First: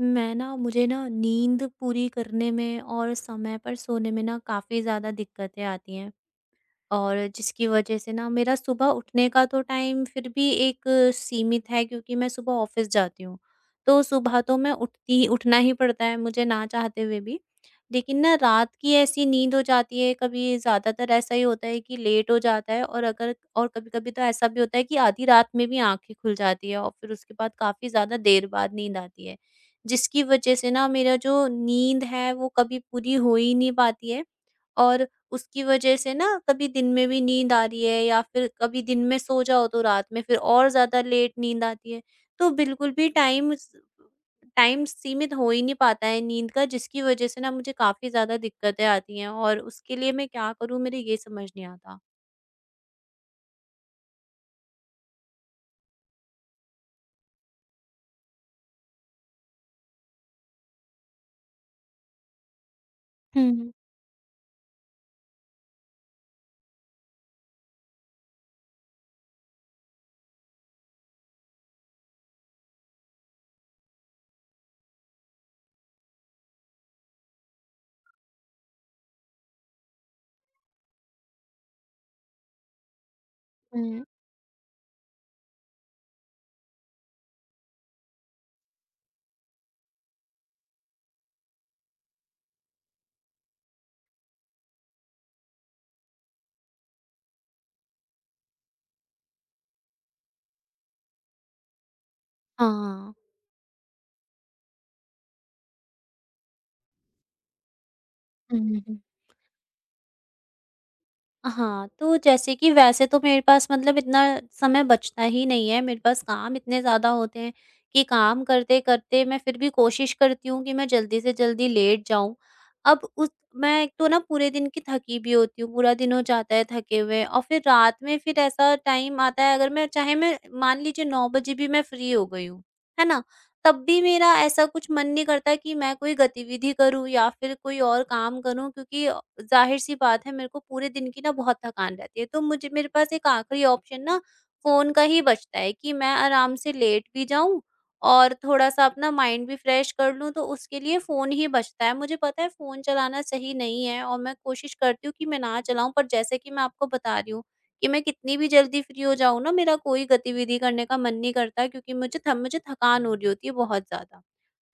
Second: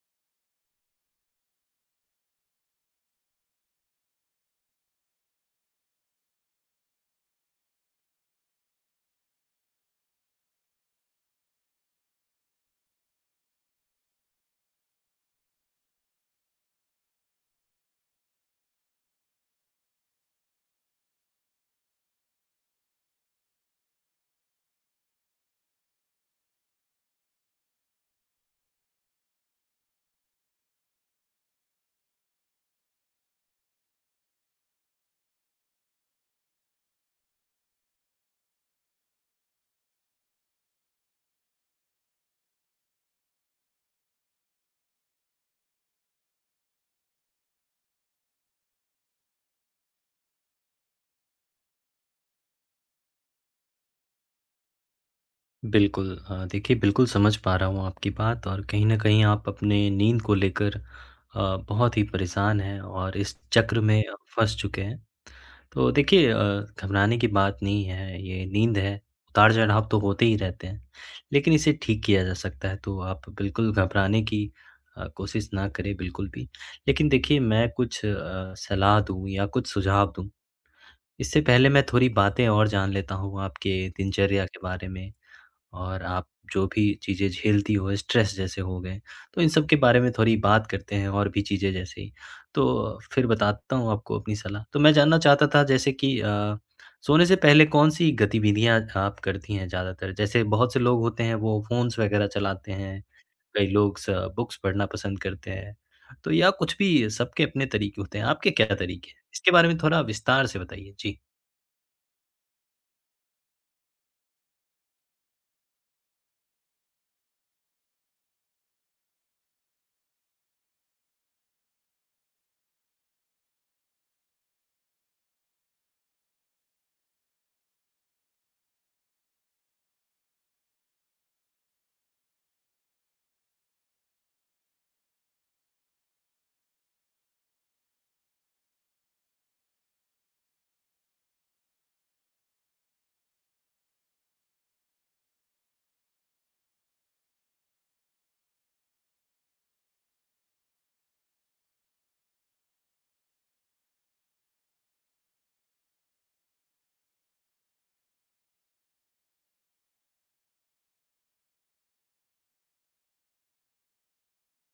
मैं ना मुझे ना नींद पूरी करने में और समय पर सोने में ना काफ़ी ज़्यादा दिक्कतें आती हैं और जिसकी वजह से ना मेरा सुबह उठने का तो टाइम फिर भी एक सीमित है क्योंकि मैं सुबह ऑफिस जाती हूँ। तो सुबह तो मैं उठती ही उठना ही पड़ता है मुझे ना चाहते हुए भी। लेकिन ना रात की ऐसी नींद हो जाती है कभी, ज़्यादातर ऐसा ही होता है कि लेट हो जाता है और अगर और कभी-कभी तो ऐसा भी होता है कि आधी रात में भी आँखें खुल जाती है और फिर उसके बाद काफ़ी ज़्यादा देर बाद नींद आती है। जिसकी वजह से ना मेरा जो नींद है वो कभी पूरी हो ही नहीं पाती है। और उसकी वजह से ना कभी दिन में भी नींद आ रही है या फिर कभी दिन में सो जाओ तो रात में फिर और ज़्यादा लेट नींद आती है। तो बिल्कुल भी टाइम सीमित हो ही नहीं पाता है नींद का, जिसकी वजह से ना मुझे काफ़ी ज़्यादा दिक्कतें आती हैं और उसके लिए मैं क्या करूँ? मेरे ये समझ नहीं आता। बिल्कुल देखिए बिल्कुल समझ पा रहा हूँ आपकी बात और कहीं न कहीं आप अपने नींद को लेकर बहुत ही परेशान हैं और इस हुँ, हुँ। चक्र में फँस चुके हैं। तो देखिए घबराने की बात नहीं है, ये नींद है, उतार-चढ़ाव तो होते ही रहते हैं, लेकिन इसे ठीक किया जा सकता है, तो आप बिल्कुल घबराने की कोशिश ना करें बिल्कुल भी। लेकिन देखिए मैं कुछ सलाह दूँ या कुछ सुझाव दूँ, इससे पहले मैं थोड़ी बातें और जान लेता हूँ आपके दिनचर्या के बारे में और आप जो भी चीज़ें झेलती हो, स्ट्रेस जैसे हो गए, तो इन सब के बारे में थोड़ी बात करते हैं और भी चीज़ें जैसे ही। तो फिर बताता हूँ आपको अपनी सलाह। तो मैं जानना चाहता था जैसे कि सोने से पहले कौन-सी गतिविधियाँ आप करती हैं ज़्यादातर? जैसे बहुत से लोग होते हैं वो फ़ोन्स वग़ैरह चलाते हैं, हाँ। कई लोग स बुक्स पढ़ना पसंद करते हैं, तो या कुछ भी सबके अपने तरीके होते हैं। आपके हुँ, क्या हुँ, हुँ। तरीके हैं? इसके बारे में थोड़ा विस्तार से बताइए। जी। हाँ, तो जैसे कि, वैसे तो मेरे पास मतलब इतना समय बचता ही नहीं है, मेरे पास काम इतने ज़्यादा होते हैं कि काम करते-करते मैं फिर भी कोशिश करती हूँ कि मैं जल्दी से जल्दी लेट जाऊँ। अब उस मैं एक तो ना पूरे दिन की थकी भी होती हूँ, पूरा दिन हो जाता है थके हुए, और फिर रात में फिर ऐसा टाइम आता है, अगर मैं मान लीजिए 9 बजे भी मैं फ्री हो गई हूँ, है ना? तब भी मेरा ऐसा कुछ मन नहीं करता कि मैं कोई गतिविधि करूँ या फिर कोई और काम करूँ, क्योंकि ज़ाहिर-सी बात है मेरे को पूरे दिन की ना बहुत थकान रहती है। तो मुझे मेरे पास एक आखिरी ऑप्शन ना फ़ोन का ही बचता है कि मैं आराम से लेट भी जाऊँ और थोड़ा-सा अपना माइंड भी फ्रेश कर लूँ, तो उसके लिए फ़ोन ही बचता है। मुझे पता है फ़ोन चलाना सही नहीं है और मैं कोशिश करती हूँ कि मैं ना चलाऊँ, पर जैसे कि मैं आपको बता रही हूँ कि मैं कितनी भी जल्दी फ्री हो जाऊँ ना, मेरा कोई गतिविधि करने का मन नहीं करता क्योंकि मुझे थकान हो रही होती है बहुत ज़्यादा।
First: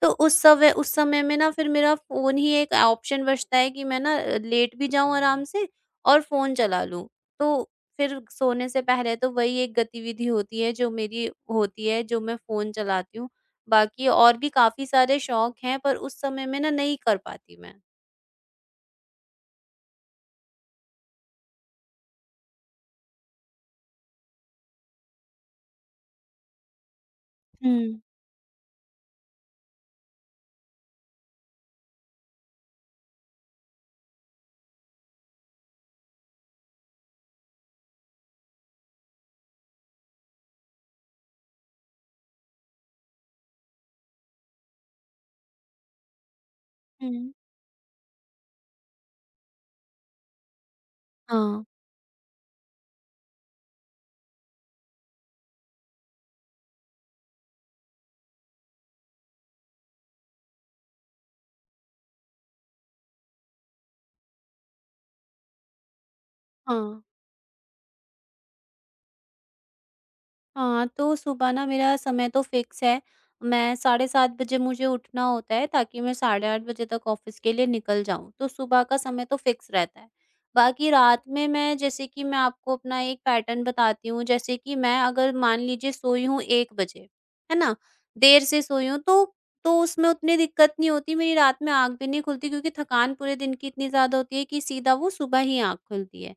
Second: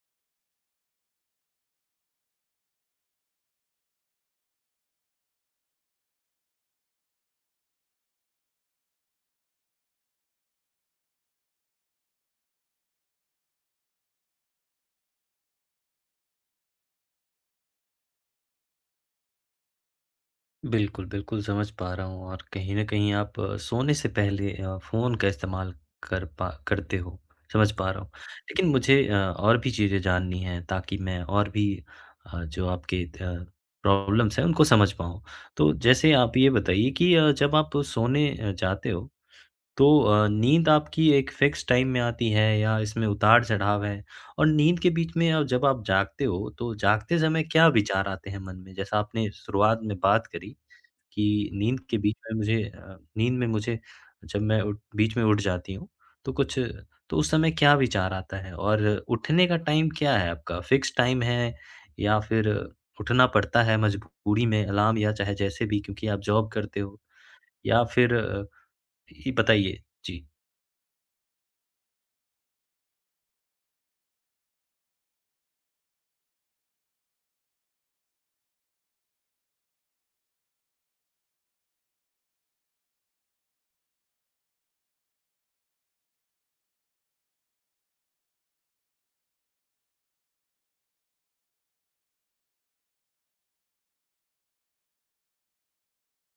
तो उस समय में ना फिर मेरा फ़ोन ही एक ऑप्शन बचता है कि मैं ना लेट भी जाऊँ आराम से और फ़ोन चला लूँ। तो फिर सोने से पहले तो वही एक गतिविधि होती है जो मेरी होती है, जो मैं फ़ोन चलाती हूँ। बाकी और भी काफ़ी सारे शौक हैं पर उस समय में ना नहीं कर पाती मैं। बिल्कुल, बिल्कुल समझ पा रहा हूँ और कहीं न कहीं आप सोने से पहले फ़ोन का इस्तेमाल कर पा करते हो, समझ पा हुँ, रहा हूँ। लेकिन मुझे और भी चीज़ें जाननी हैं ताकि मैं और भी जो आपके प्रॉब्लम्स हैं उनको समझ पाऊँ। तो जैसे आप ये बताइए कि जब आप सोने जाते हो तो नींद आपकी एक फ़िक्स टाइम में आती है या इसमें उतार-चढ़ाव है? और नींद के बीच में जब आप जागते हो तो जागते हुँ। समय क्या विचार आते हैं मन में? जैसा आपने शुरुआत में बात करी कि हाँ, नींद के बीच में मुझे नींद में मुझे जब मैं उठ बीच में उठ जाती हूँ, तो कुछ तो उस समय क्या विचार आता है? और उठने का टाइम क्या है आपका? फ़िक्स टाइम है या फिर उठना पड़ता है मजबूरी में अलार्म या चाहे जैसे भी क्योंकि आप जॉब करते हो हाँ। या फिर ये बताइए? जी। हाँ, तो सुबह ना मेरा समय तो फ़िक्स है। मैं साढ़े 7 बजे मुझे उठना होता है ताकि मैं साढ़े 8 बजे तक ऑफ़िस के लिए निकल जाऊँ, तो सुबह का समय तो फ़िक्स रहता है। बाकी रात में, मैं जैसे कि मैं आपको अपना एक पैटर्न बताती हूँ, जैसे कि मैं अगर मान लीजिए सोई हूँ 1 बजे, है ना? देर से सोई हूँ तो उसमें उतनी दिक्कत नहीं होती, मेरी रात में आँख भी नहीं खुलती क्योंकि थकान पूरे दिन की इतनी ज़्यादा होती है कि सीधा वो सुबह ही आँख खुलती है।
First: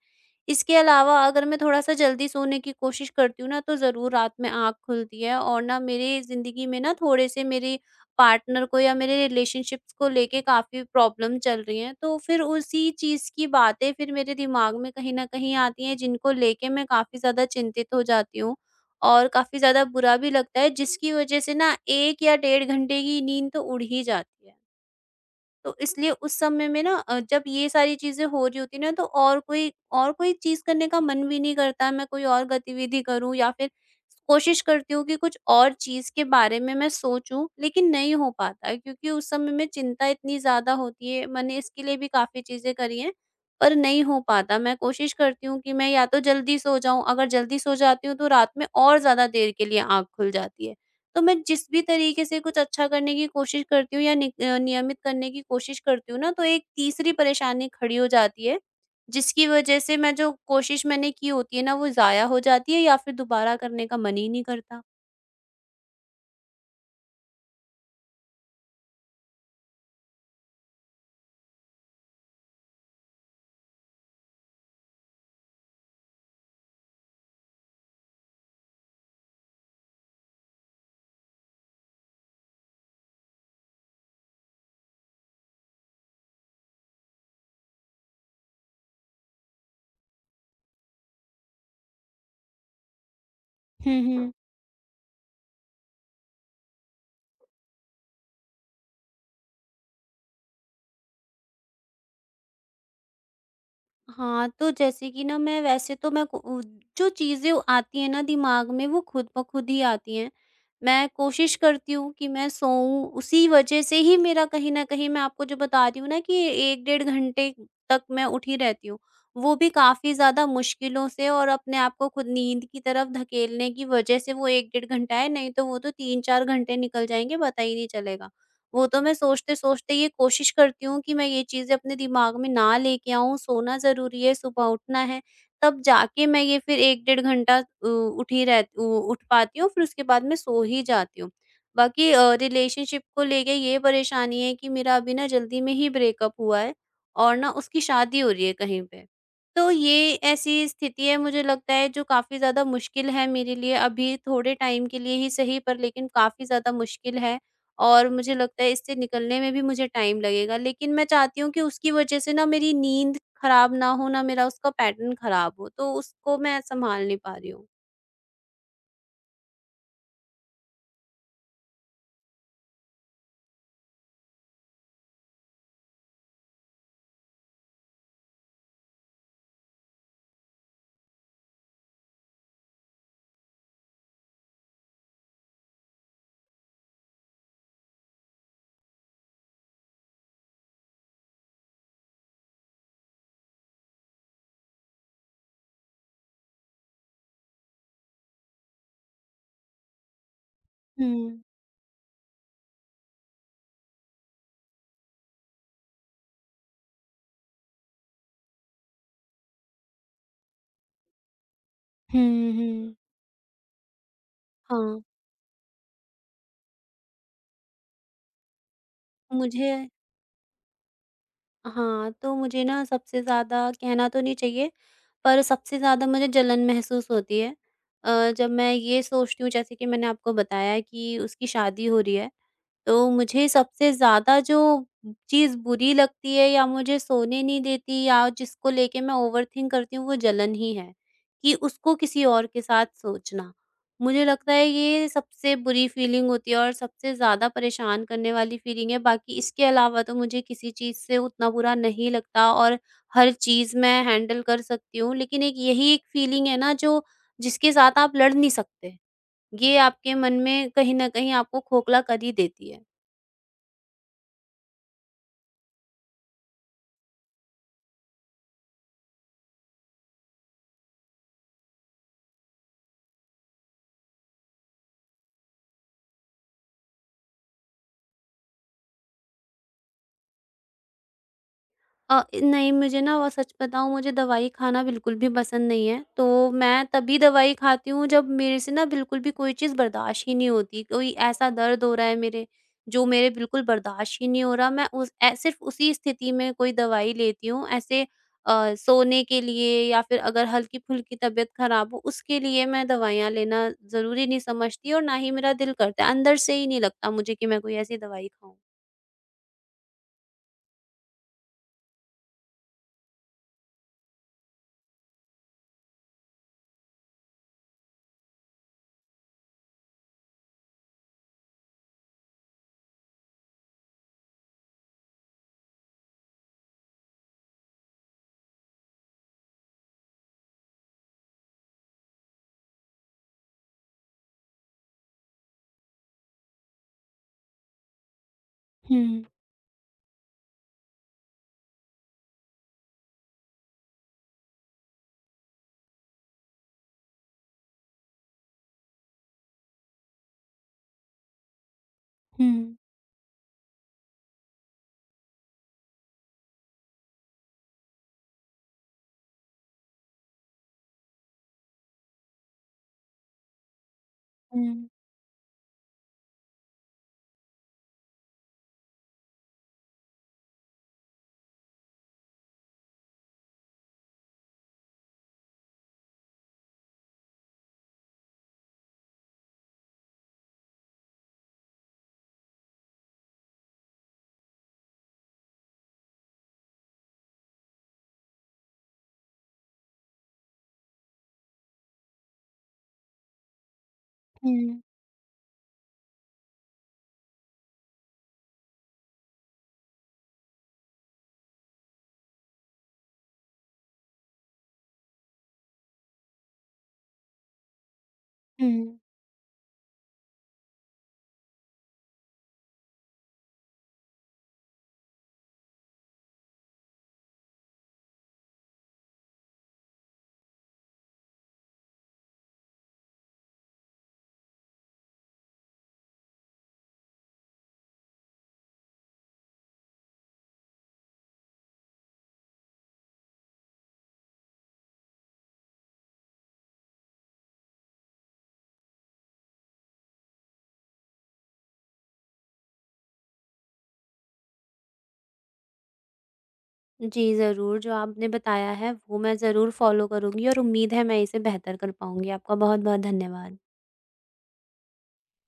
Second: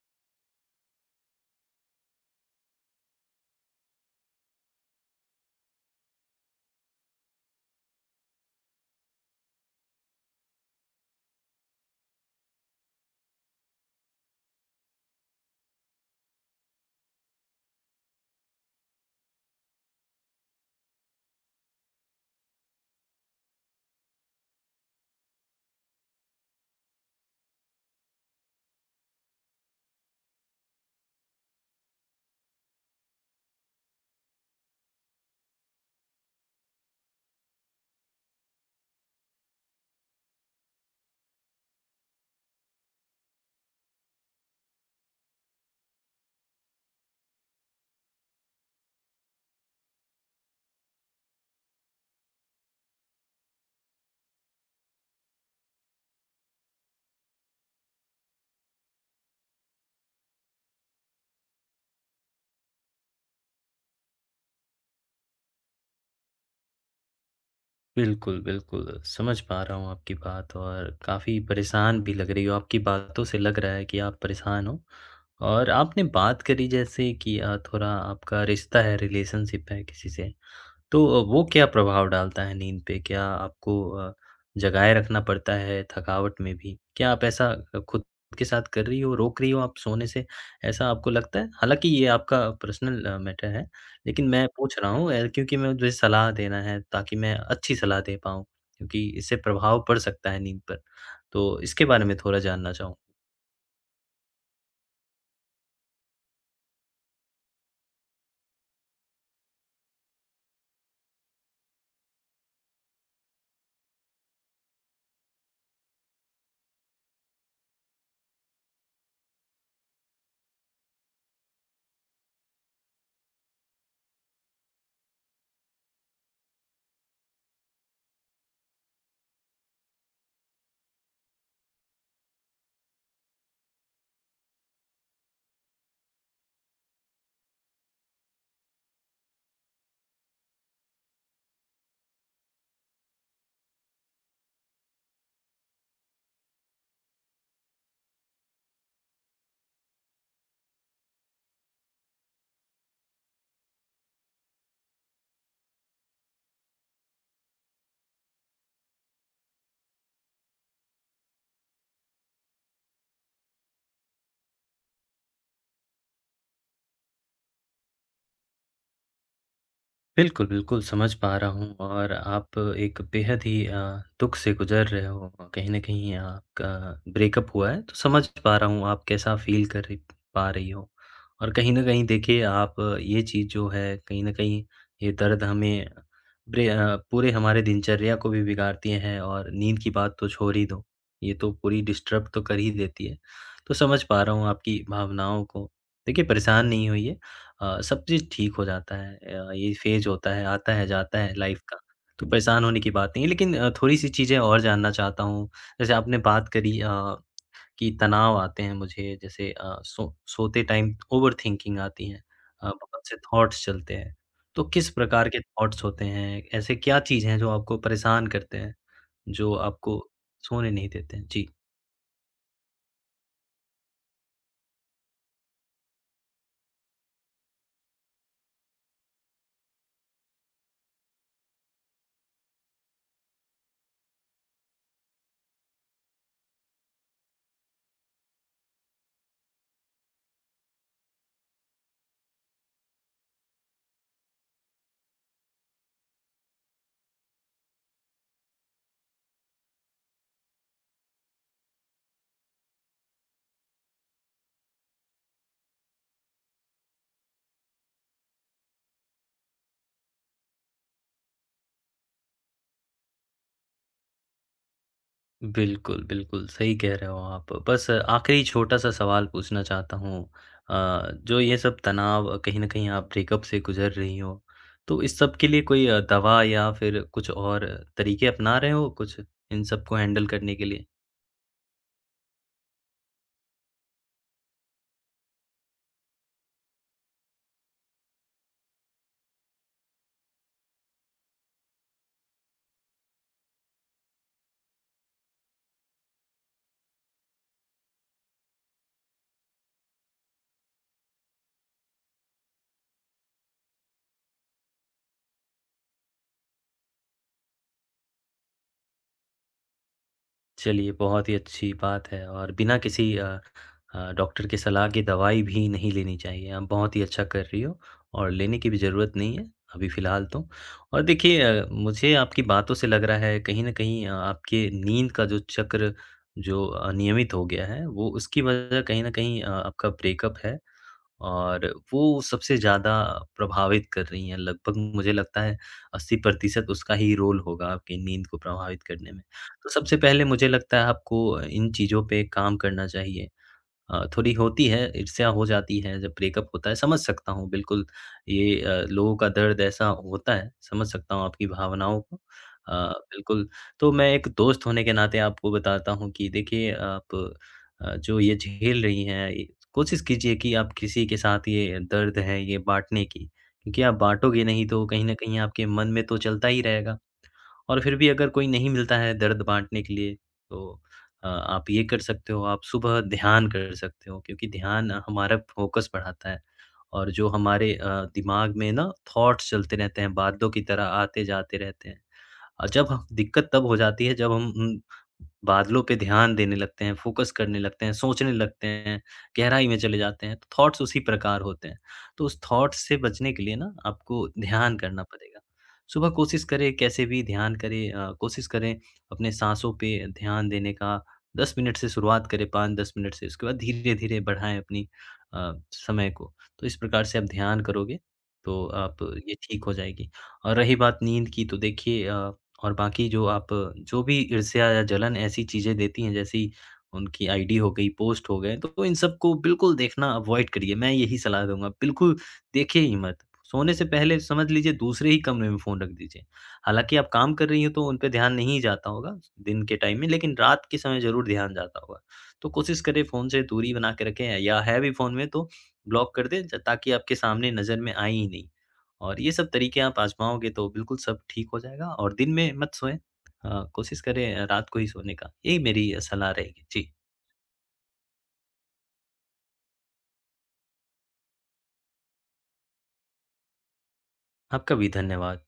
इसके अलावा अगर मैं थोड़ा-सा जल्दी सोने की कोशिश करती हूँ ना, तो ज़रूर रात में आँख खुलती है, और ना मेरी ज़िंदगी में ना थोड़े-से मेरे पार्टनर को या मेरे रिलेशनशिप्स को लेके काफ़ी प्रॉब्लम चल रही हैं। तो फिर उसी चीज़ की बातें फिर मेरे दिमाग में कहीं न कहीं आती हैं, जिनको लेके मैं काफ़ी ज़्यादा चिंतित हो जाती हूँ और काफ़ी ज़्यादा बुरा भी लगता है, जिसकी वजह से ना 1 या डेढ़ घंटे की नींद तो उड़ ही जाती है। तो इसलिए उस समय में ना जब ये सारी चीज़ें हो रही होती हैं ना, तो और कोई चीज़ करने का मन भी नहीं करता, मैं कोई और गतिविधि करूँ या फिर कोशिश करती हूँ कि कुछ और चीज़ के बारे में मैं सोचूँ, लेकिन नहीं हो पाता है क्योंकि उस समय में चिंता इतनी ज़्यादा होती है। मैंने इसके लिए भी काफ़ी चीज़ें करी हैं, पर नहीं हो पाता। मैं कोशिश करती हूँ कि मैं या तो जल्दी सो जाऊँ, अगर जल्दी सो जाती हूँ तो रात में और ज़्यादा देर के लिए आँख खुल जाती है। तो मैं जिस भी तरीके से कुछ अच्छा करने की कोशिश करती हूँ या नियमित करने की कोशिश करती हूँ ना, तो एक तीसरी परेशानी खड़ी हो जाती है, जिसकी वजह से मैं जो कोशिश मैंने की होती है ना, वो ज़ाया हो जाती है या फिर दोबारा करने का मन ही नहीं करता। बिल्कुल, बिल्कुल। समझ पा रहा हूँ आपकी बात और काफ़ी परेशान भी लग रही हो, आपकी बातों से लग रहा है कि आप परेशान हो। और आपने बात करी जैसे कि थोड़ा आपका रिश्ता है, रिलेशनशिप है किसी से। तो वो क्या प्रभाव डालता है नींद पे? क्या आपको अ, जगाए रखना पड़ता है थकावट में भी? क्या आप ऐसा खुद के साथ कर रही हो, रोक रही हो आप सोने से, ऐसा आपको लगता है? हालाँकि ये आपका पर्सनल मैटर है, हुँ, लेकिन हुँ। मैं पूछ रहा हूँ क्योंकि मैं मुझे सलाह देना है ताकि मैं अच्छी सलाह दे पाऊँ, क्योंकि इससे प्रभाव पड़ सकता है नींद पर। तो इसके बारे में थोड़ा जानना चाहूँ। हाँ, तो जैसे कि ना मैं वैसे तो मैं को उ जो चीज़ें आती हैं ना दिमाग में वो खुद ब खुद ही आती हैं। मैं कोशिश करती हूँ कि मैं सोऊँ, उसी वजह से ही मेरा, कहीं न कहीं मैं आपको जो बता रही हूँ ना कि 1 डेढ़ घंटे तक मैं उठी रहती हूँ। वो भी काफ़ी ज़्यादा मुश्किलों से और अपने आप को खुद नींद की तरफ धकेलने की वजह से वो 1 डेढ़ घंटा है, नहीं तो वो तो 3-4 घंटे निकल जाएँगे, पता ही नहीं चलेगा। वो तो मैं सोचते-सोचते ये कोशिश करती हूँ कि मैं ये चीज़ें अपने दिमाग में ना लेके आऊँ, सोना ज़रूरी है, सुबह उठना है, तब जाके मैं ये फिर 1 डेढ़ घंटा उ उठी रह उ उठ पाती हूँ, फिर उसके बाद मैं सो ही जाती हूँ। बाकी रिलेशनशिप को लेके ये परेशानी है कि मेरा अभी ना जल्दी में ही ब्रेकअप हुआ है और ना उसकी शादी हो रही है कहीं पे। तो ये ऐसी स्थिति है मुझे लगता है जो काफ़ी ज़्यादा मुश्किल है मेरे लिए, अभी थोड़े टाइम के लिए ही सही पर, लेकिन काफ़ी ज़्यादा मुश्किल है। और मुझे लगता है इससे निकलने में भी मुझे टाइम लगेगा। लेकिन मैं चाहती हूँ कि उसकी वजह से ना मेरी नींद खराब ना हो, ना मेरा उसका पैटर्न खराब हो, तो उसको मैं सँभाल नहीं पा रही हूँ। बिल्कुल, बिल्कुल, समझ पा रहा हूँ और आप एक बेहद ही दुःख से गुज़र रहे हो। कहीं न कहीं आपका ब्रेकअप हुआ है, तो समझ पा रहा हूँ आप कैसा फ़ील कर रही पा रही हो। और कहीं न कहीं देखिए आप ये चीज़ जो है, कहीं न कहीं ये दर्द हमें पूरे हमारे दिनचर्या को भी बिगाड़ती है और नींद की बात तो छोड़ ही दो, ये तो पूरी डिस्टर्ब तो कर ही देती है। तो समझ पा रहा हूँ आपकी भावनाओं को। देखिए परेशान नहीं होइए सब चीज़ ठीक हो जाता है ये फेज़ होता है, आता है, जाता है हुँ। लाइफ़ का, तो परेशान होने की बात नहीं है। लेकिन थोड़ी-सी चीज़ें और जानना चाहता हूँ, जैसे आपने बात करी कि तनाव आते हैं मुझे जैसे सोते टाइम ओवरथिंकिंग आती है हुँ, हुँ। बहुत से थॉट्स चलते हैं, तो किस हाँ, प्रकार के थॉट्स होते हैं? ऐसे क्या चीज़ हैं जो आपको परेशान करते हैं, जो मुझे आपको सोने नहीं देते हैं? जी। हाँ, तो मुझे ना सबसे ज़्यादा कहना तो नहीं चाहिए, पर सबसे ज़्यादा मुझे जलन महसूस होती है। जब मैं ये सोचती हूँ, जैसे कि मैंने आपको बताया कि उसकी शादी हो रही है, तो मुझे सबसे ज़्यादा जो चीज़ बुरी लगती है या मुझे सोने नहीं देती या जिसको लेके मैं ओवरथिंक करती हूँ वो जलन ही है, कि उसको किसी और के साथ सोचना। मुझे लगता है ये सबसे बुरी फीलिंग होती है और सबसे ज़्यादा परेशान करने वाली फीलिंग है, बाकी इसके अलावा तो मुझे किसी चीज़ से उतना बुरा नहीं लगता और हर चीज़ मैं हैंडल कर सकती हूँ। लेकिन एक यही एक फीलिंग है ना, जो जिसके साथ आप लड़ नहीं सकते, ये आपके मन में कहीं न कहीं आपको खोखला कर ही देती है। बिल्कुल, बिल्कुल, सही कह रहे हो आप। बस आखिरी छोटा-सा सवाल पूछना चाहता हूँ अ, जो ये सब तनाव कहीं न कहीं आप ब्रेकअप से गुज़र रही हो, तो इस सब के लिए कोई दवा या फिर कुछ और तरीके अपना रहे हो कुछ, इन सबको हैंडल करने के लिए? नहीं, मुझे ना, वो सच बताऊँ, मुझे दवाई खाना बिल्कुल भी पसंद नहीं है। तो मैं तभी दवाई खाती हूँ जब मेरे से ना बिल्कुल भी कोई चीज़ बर्दाश्त ही नहीं होती। कोई ऐसा दर्द हो रहा है मेरे, जो मेरे बिल्कुल बर्दाश्त ही नहीं हो रहा। मैं उस ए सिर्फ़ उसी स्थिति में कोई दवाई लेती हूँ। ऐसे सोने के लिए या फिर अगर हल्की-फुल्की तबीयत ख़राब हो उसके लिए मैं दवाइयाँ लेना ज़रूरी नहीं समझती और ना ही मेरा दिल करता है। अंदर से ही नहीं लगता मुझे कि मैं कोई ऐसी दवाई खाऊँ। चलिए, बहुत ही अच्छी बात है और बिना किसी डॉक्टर की सलाह के दवाई भी नहीं लेनी चाहिए। आप बहुत ही अच्छा कर रही हो और लेने की भी ज़रूरत नहीं है, अभी फ़िलहाल तो। और देखिए मुझे आपकी बातों से लग रहा है कहीं न कहीं आपके नींद का जो चक्र जो अनियमित हो गया है, वो उसकी वजह कहीं न कहीं आपका ब्रेकअप है। और वो सबसे ज़्यादा प्रभावित कर रही हैं। लगभग मुझे लगता है 80% उसका ही रोल होगा आपकी नींद को प्रभावित करने में। हुँ, तो सबसे पहले मुझे लगता है आपको इन चीज़ों पे काम करना चाहिए। थोड़ी होती है, ईर्ष्या हो जाती है जब ब्रेकअप होता है, समझ सकता हूँ बिल्कुल ये लोगों का दर्द ऐसा होता है, समझ सकता हूँ आपकी भावनाओं को। हुँ, बिल्कुल, तो मैं एक दोस्त होने के नाते आपको बताता हूँ कि देखिए आप जो ये झेल रही हैं ये कोशिश कीजिए कि आप किसी के साथ ये दर्द है, ये बाँटने की, क्योंकि आप बाँटोगे नहीं तो हुँ, कहीं न कहीं आपके मन में तो चलता ही रहेगा। और फिर भी अगर कोई नहीं मिलता है दर्द बाँटने के लिए, तो आप ये कर सकते हो, आप सुबह ध्यान कर सकते हो क्योंकि ध्यान हमारा फ़ोकस बढ़ाता है और जो हमारे दिमाग में ना थॉट्स चलते रहते हैं, बादलों की तरह आते-जाते रहते हैं। जब ह दिक्कत तब हो जाती है जब हम बादलों पे ध्यान देने लगते हैं, फ़ोकस करने लगते हैं, सोचने लगते हैं, गहराई में चले जाते हैं, तो थॉट्स उसी प्रकार होते हैं। तो उस थॉट्स से बचने के लिए ना आपको ध्यान हुँ, करना पड़ेगा। सुबह कोशिश करें कैसे भी ध्यान करें कोशिश करें अपने साँसों पे ध्यान देने का 10 मिनट से शुरुआत करें 5-10 मिनट से, उसके बाद धीरे-धीरे बढ़ाएँ अपनी समय को। तो इस प्रकार से आप ध्यान करोगे तो आप हुँ। ये ठीक हो जाएगी। और रही बात नींद की तो देखिए और बाकी जो भी ईर्ष्या या जलन ऐसी चीज़ें देती हैं जैसी उनकी आईडी हो गई, पोस्ट हो गए, तो इन सबको बिल्कुल देखना अवॉइड करिए। मैं यही सलाह दूँगा, बिल्कुल देखिए ही मत। सोने से पहले समझ लीजिए दूसरे ही कमरे में फ़ोन रख दीजिए। हालाँकि आप काम कर रही हो तो उन पे ध्यान नहीं जाता होगा दिन के टाइम में, लेकिन रात के समय ज़रूर ध्यान जाता होगा। तो कोशिश करें फ़ोन से दूरी बना के रखें या है भी फ़ोन में तो ब्लॉक कर दें ज ताकि आपके सामने नज़र में आए ही नहीं। और ये सब तरीके आप आज़माओगे तो बिल्कुल सब ठीक हो जाएगा और दिन में मत सोएँ। कोशिश करें रात को ही सोने का। यही मेरी सलाह रहेगी। जी, जी, ज़रूर, जो आपने बताया है वो मैं ज़रूर फ़ॉलो करूँगी और उम्मीद है मैं इसे बेहतर कर पाऊँगी। आपका बहुत-बहुत धन्यवाद। आपका भी धन्यवाद।